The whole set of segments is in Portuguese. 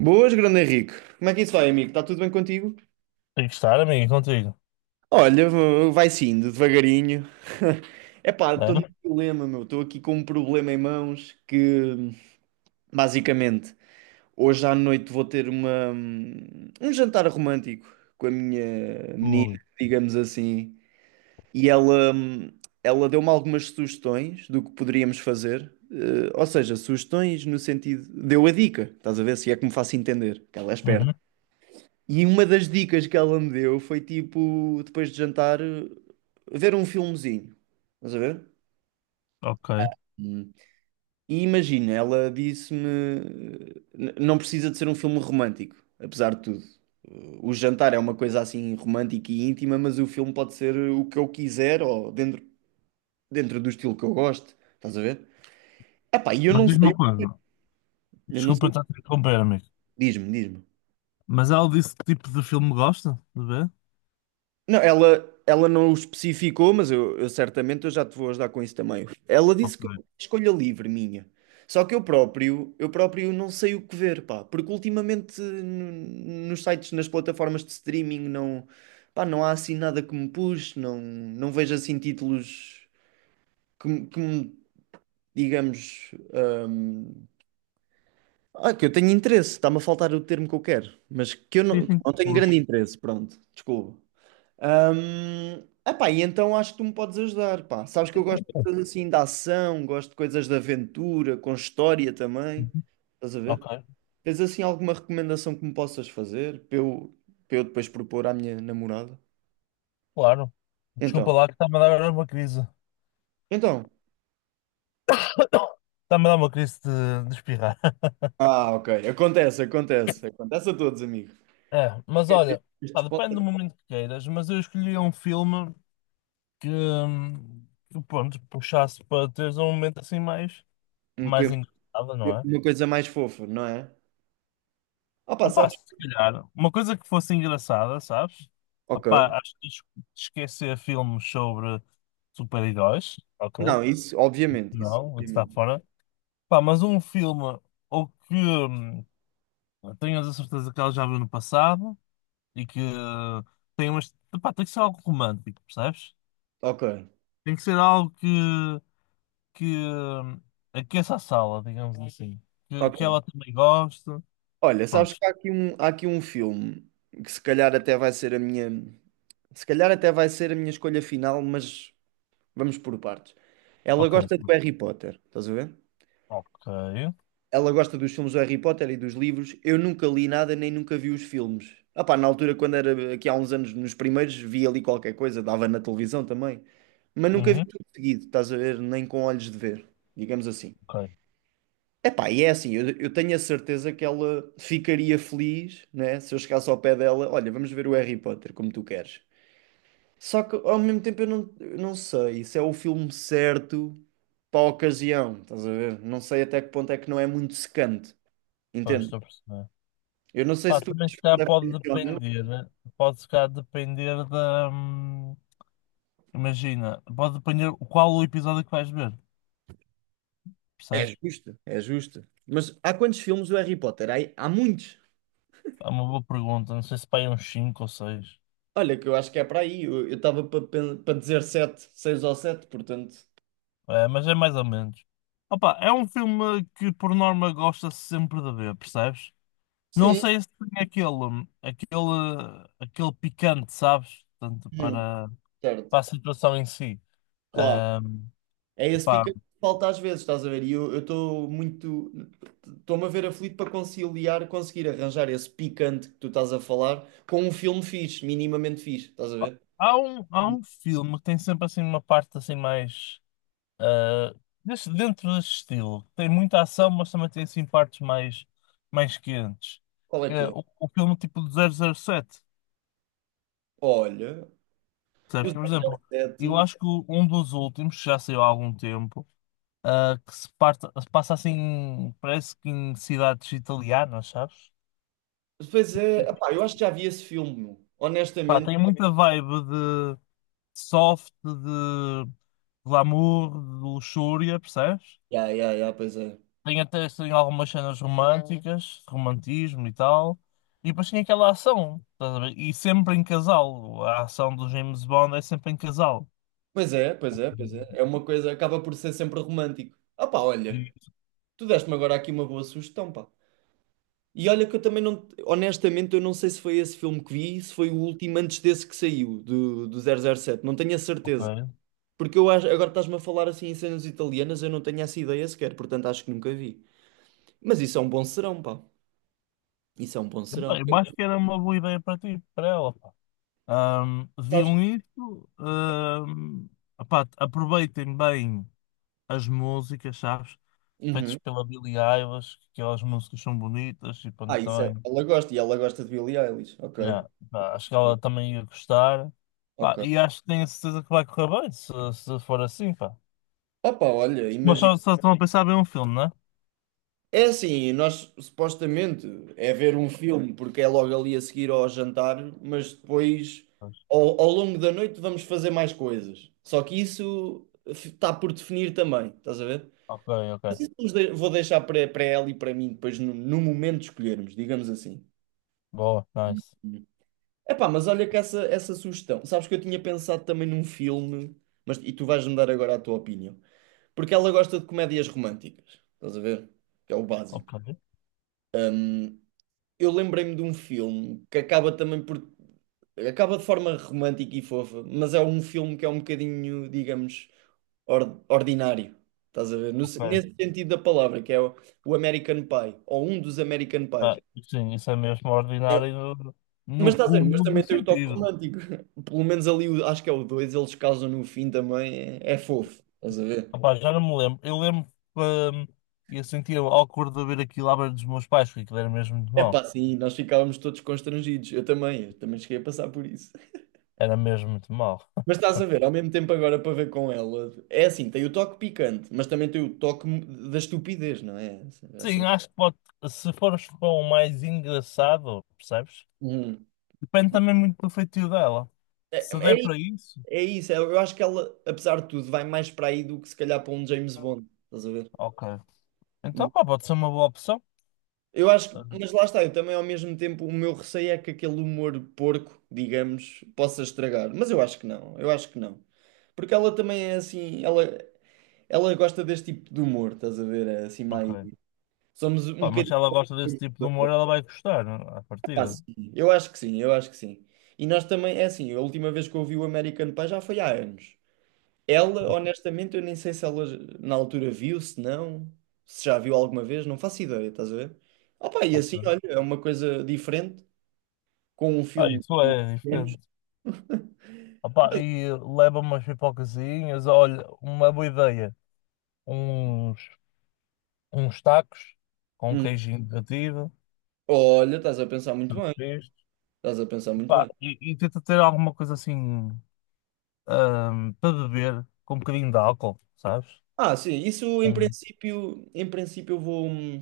Boas, grande Henrique. Como é que isso vai, amigo? Está tudo bem contigo? Tem que estar, amigo, contigo. Olha, vai sim, devagarinho. Epá, estou num É? problema, meu. Estou aqui com um problema em mãos que, basicamente, hoje à noite vou ter um jantar romântico com a minha menina, Ui. digamos assim. E ela deu-me algumas sugestões do que poderíamos fazer. Ou seja, sugestões no sentido. Deu a dica, estás a ver? Se é que me faço entender, que ela é esperta. Uhum. E uma das dicas que ela me deu foi tipo, depois de jantar, ver um filmezinho. Estás a ver? Ok. Hum. E imagina, ela disse-me, "Não precisa de ser um filme romântico, apesar de tudo. O jantar é uma coisa assim romântica e íntima, mas o filme pode ser o que eu quiser ou dentro do estilo que eu gosto. Estás a ver? Epá, e eu Mas não diz-me sei, uma coisa. eu não Desculpa sei. estar a te interromper, amigo. Diz-me, diz-me. Mas ela disse que tipo de filme gosta de ver? Não, ela não o especificou, mas eu certamente eu já te vou ajudar com isso também. Ela disse Ok. que é uma escolha livre minha. Só que eu próprio não sei o que ver, pá, porque ultimamente nos sites, nas plataformas de streaming não, pá, não há assim nada que me puxe, não vejo assim títulos que me, digamos, hum, que eu tenho interesse, está-me a faltar o termo que eu quero, mas que eu Sim, não, que eu sim. não tenho grande Puxa. interesse, pronto, desculpa. Hum, Epá, e então acho que tu me podes ajudar, pá. Sabes que eu gosto de coisas assim de ação, gosto de coisas de aventura, com história também. Uhum. Estás a Ok, ver? Tens assim alguma recomendação que me possas fazer para eu depois propor à minha namorada? claro. Desculpa Então, lá que está-me a dar uma crise. então. Está-me a dar uma crise de espirrar. Ah, ok. Acontece, acontece. Acontece a todos, amigo. É, mas Quer dizer, olha, pá, depende do momento que queiras, mas eu escolhi um filme que, hum, que pronto, puxasse para teres um momento assim mais, Um mais coi- engraçado, não é? uma coisa mais fofa, não é? Ah, pá, Opa, sabes? se calhar, uma coisa que fosse engraçada, sabes? Ok. Opa, acho que esquecer filmes sobre super-heróis, ok? Não, isso, obviamente, isso. Não, está Obviamente. fora. Pá, mas um filme ou que tenhas a certeza que ela já viu no passado e que tem umas. Pá, tem que ser algo romântico, percebes? Ok. Tem que ser algo que, que aqueça a sala, digamos assim. Que ela Ok. também goste. Olha, sabes Pronto, que há aqui um filme que se calhar até vai ser a minha, se calhar até vai ser a minha escolha final, mas vamos por partes. Ela ok, gosta do Harry Potter, estás a ver? ok. Ela gosta dos filmes do Harry Potter e dos livros. Eu nunca li nada nem nunca vi os filmes. Ah pá, na altura, quando era aqui há uns anos, nos primeiros, vi ali qualquer coisa, dava na televisão também. Mas nunca vi Uhum, tudo seguido, estás a ver? Nem com olhos de ver, digamos assim. ok. Epá, e é assim, eu tenho a certeza que ela ficaria feliz, né, se eu chegasse ao pé dela, olha, vamos ver o Harry Potter, como tu queres. Só que ao mesmo tempo eu não sei se é o filme certo para a ocasião, estás a ver? Não sei até que ponto é que não é muito secante, Pois, entende? estou a perceber. Eu não sei Pá, se tu também queres se calhar fazer a pode previsão, não. depender, né? Pode se calhar depender da. Imagina, pode depender qual o episódio que vais ver, É percebes? justo, é justo. Mas há quantos filmes o Harry Potter? Há muitos. É uma boa pergunta, não sei se pá, é uns cinco ou seis, Olha, que eu acho que é para aí. Eu estava para dizer sete, seis ou sete, portanto. é, mas é mais ou menos. Opa, é um filme que por norma gosta-se sempre de ver, percebes? Não Sim. sei se tem aquele, aquele picante, sabes? Tanto Hum, para, certo. para a situação em si. Claro. Ahm, É esse pá, pica que falta às vezes, estás a ver? E eu estou muito. Estou-me a ver aflito para conciliar, conseguir arranjar esse picante que tu estás a falar com um filme fixe, minimamente fixe, estás a ver? há um, há um filme que tem sempre assim uma parte assim mais ah, dentro desse estilo. Tem muita ação, mas também tem assim partes mais, mais quentes. Qual é Que que é é? O filme tipo de 007. Olha, os Percebes? Por exemplo, eu 007. acho que um dos últimos, que já saiu há algum tempo, que se, se passa assim, parece que em cidades italianas, sabes? Pois é, E, epá, eu acho que já vi esse filme, meu. pá, Honestamente. tem muita vibe de soft, de glamour, de luxúria, percebes? Ya, ya, ya, pois é. Tem, até tem algumas cenas românticas, romantismo e tal. E depois tinha aquela ação, estás a ver? E sempre em casal. A ação do James Bond é sempre em casal. Pois é, pois é, pois é. É uma coisa, acaba por ser sempre romântico. Ah, pá, olha, E, tu deste-me agora aqui uma boa sugestão, pá. E olha que eu também não, honestamente, eu não sei se foi esse filme que vi, se foi o último antes desse que saiu, do 007 não tenho a certeza. ok. Porque eu acho, agora estás-me a falar assim em cenas italianas, eu não tenho essa ideia sequer, portanto acho que nunca vi. Mas isso é um bom serão, pá. Isso é um bom serão. Epá, eu acho que era uma boa ideia para ti, para ela, pá. Sabes? Viam isso, epá, aproveitem bem as músicas, sabes? Feitas Uhum. pela Billie Eilish, que aquelas músicas são bonitas e Ah, pronto, isso é. também. Ela gosta de Billie Eilish. Ok. Yeah, pá, Ok. acho que ela também ia gostar. Pá, Ok. e acho que tenho a certeza que vai correr bem, se for assim, pá. Opa, olha, Mas imagina. só, só estão a pensar bem um filme, né? É assim, nós supostamente é ver um filme porque é logo ali a seguir ao jantar, mas depois Pois. ao longo da noite vamos fazer mais coisas. Só que isso está por definir também, estás a ver? Ok, ok. Mas isso vou deixar para ela e para mim depois no momento escolhermos, digamos assim. Boa, nice. Epá, mas olha que essa sugestão. Sabes que eu tinha pensado também num filme, mas e tu vais-me dar agora a tua opinião. Porque ela gosta de comédias românticas, estás a ver? Que é o básico. Ok, Eu lembrei-me de um filme que acaba também por. Acaba de forma romântica e fofa, mas é um filme que é um bocadinho, digamos, ordinário. Estás a ver? Ok. Nesse sentido da palavra, que é o American Pie, ou um dos American Ah, Pies. sim, isso é mesmo ordinário no, Mas no estás a ver? Mas cúmulo do também tem o toque sentido. romântico. Pelo menos ali, acho que é o 2 eles casam no fim também, é fofo. Estás a ver? Opá, já não me lembro. Eu lembro que eu sentia awkward de ver aquilo à beira dos meus pais, porque aquilo era mesmo muito É pá, mau. sim, nós ficávamos todos constrangidos. Eu também cheguei a passar por isso. Era mesmo muito mau. Mas estás a ver, ao mesmo tempo agora para ver com ela, é assim, tem o toque picante, mas também tem o toque da estupidez, não é? Já Sim, sabe- acho que pode, se fores para o mais engraçado, percebes? Uhum. Depende também muito do feitio dela. É, Se é der isso, para isso, é isso. Eu acho que ela, apesar de tudo, vai mais para aí do que se calhar para um James Bond, estás a ver? ok. Então, Uhum. pá, pode ser uma boa opção. Eu acho, Ah, mas lá está, eu também ao mesmo tempo, o meu receio é que aquele humor porco, digamos, possa estragar, mas eu acho que não, eu acho que não. Porque ela também é assim, ela gosta deste tipo de humor, estás a ver? É assim mais, ok. somos um Pá, mas bocadinho. se ela gosta desse tipo de humor, ela vai gostar, né, à Pá, partida. sim. Eu acho que sim, eu acho que sim. E nós também, é assim, a última vez que eu vi o American Pie já foi há anos. Ela, honestamente, eu nem sei se ela na altura viu, se não, se já viu alguma vez, não faço ideia, estás a ver? Opa, e assim, Ok. olha, é uma coisa diferente, com um Ah, filme isso de é menos. diferente. Ah, pá, e leva umas pipocazinhas. Olha, uma boa ideia. Uns, uns tacos com um Hum. queijinho derretido. Olha, estás a pensar muito Tacos bem, frescos. estás a pensar muito Pá, bem. E tenta ter alguma coisa assim, para beber, com um bocadinho de álcool, sabes? Ah, sim, isso em Um, princípio, em princípio eu vou,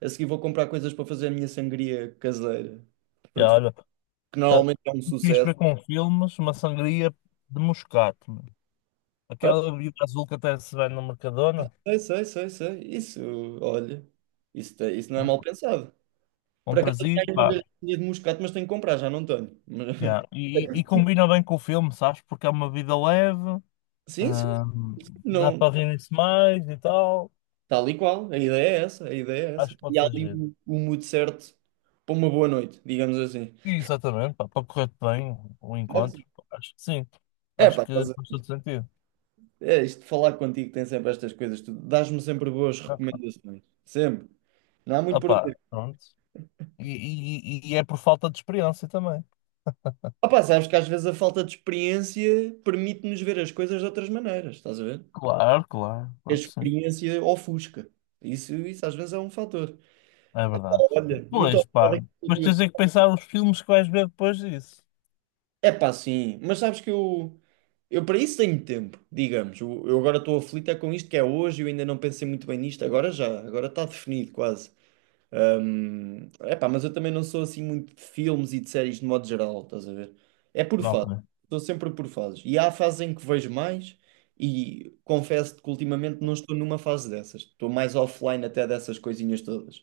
a seguir vou comprar coisas para fazer a minha sangria caseira, para já, desfazer, olha. que Ah, normalmente é um fiz sucesso. ver com filmes uma sangria de moscato, meu. Aquela bebida azul que até se vende no Mercadona. Sei, sei, sei, sei. Isso, olha, isso, isso não é mal Um pensado. um Por acaso eu prazer, tenho uma pá. garrafinha de moscato, mas tenho que comprar, já não tenho. Mas- Yeah. E, e combina bem com o filme, sabes? Porque é uma vida leve, Sim, sim, ah, dá não, para rir-se mais e tal. tal e qual. A ideia é essa, a ideia é Acho essa. que E pode há ser ali giro. o mood certo para uma boa noite, digamos assim. E, exatamente, pá, para correr bem o Mas, encontro, pá, acho que sim. É Acho pá, que faz todo sentido. é isto de falar contigo tem sempre estas coisas, tu dás-me sempre boas Ah, recomendações, sempre. Não há muito ah, por onde pá, ir. pronto. E, e é por falta de experiência também. Ah pá, sabes que às vezes a falta de experiência permite-nos ver as coisas de outras maneiras, estás a ver? Claro, claro, A claro que sim. experiência ofusca. Isso às vezes é um fator. É verdade. Olha, muito Pois, obrigado pá. aqui por Mas tudo. tens é que pensar os filmes que vais ver depois disso. É pá, sim, mas sabes que eu para isso tenho tempo, digamos. Eu agora estou aflito é com isto que é hoje, eu ainda não pensei muito bem nisto, agora já, agora está definido quase. É pá, mas eu também não sou assim muito de filmes e de séries de modo geral, estás a ver? É por Não, fases, ok. estou sempre por fases. E há fases em que vejo mais. E confesso-te que ultimamente não estou numa fase dessas. Estou mais offline até dessas coisinhas todas.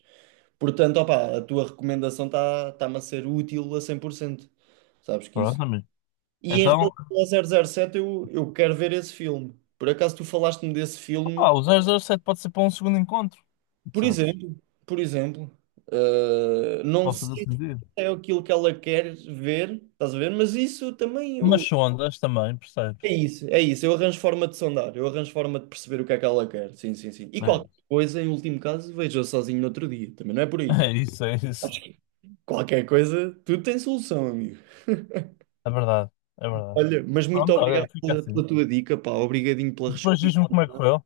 Portanto, opá, a tua recomendação está-me a ser útil a 100%, sabes que isso. Pronto, amigo. E em relação Então, ao 007 eu quero ver esse filme. Por acaso tu falaste-me desse filme, ah, o 007 pode ser para um segundo encontro. por Sabes? exemplo, por exemplo, não Pode fazer sei se sentido. é aquilo que ela quer ver, estás a ver? Mas isso também Mas sondas também, é percebes? isso, é isso. Eu arranjo forma de sondar, eu arranjo forma de perceber o que é que ela quer. Sim, sim, sim. E qualquer É. coisa, em último caso, vejo sozinho no outro dia, também não é por aí. É isso, é isso. Acho que qualquer coisa, tudo tem solução, amigo. É verdade, é verdade. Olha, mas muito Pronto, olha, obrigado fica pela, assim. pela tua dica, pá. Obrigadinho pela Depois resposta. diz-me como é que correu.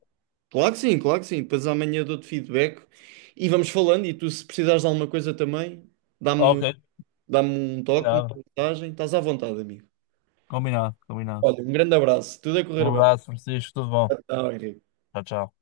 Claro que sim, claro que sim. Depois amanhã dou-te feedback e vamos falando. E tu, se precisares de alguma coisa também, Ok, dá-me, dá-me um toque, combinado. uma mensagem. Estás à vontade, amigo. Combinado, combinado. Olha, um grande abraço. Tudo a Um correr bem. abraço, Francisco. Tudo bom. Tchau, Henrique. Tchau, tchau.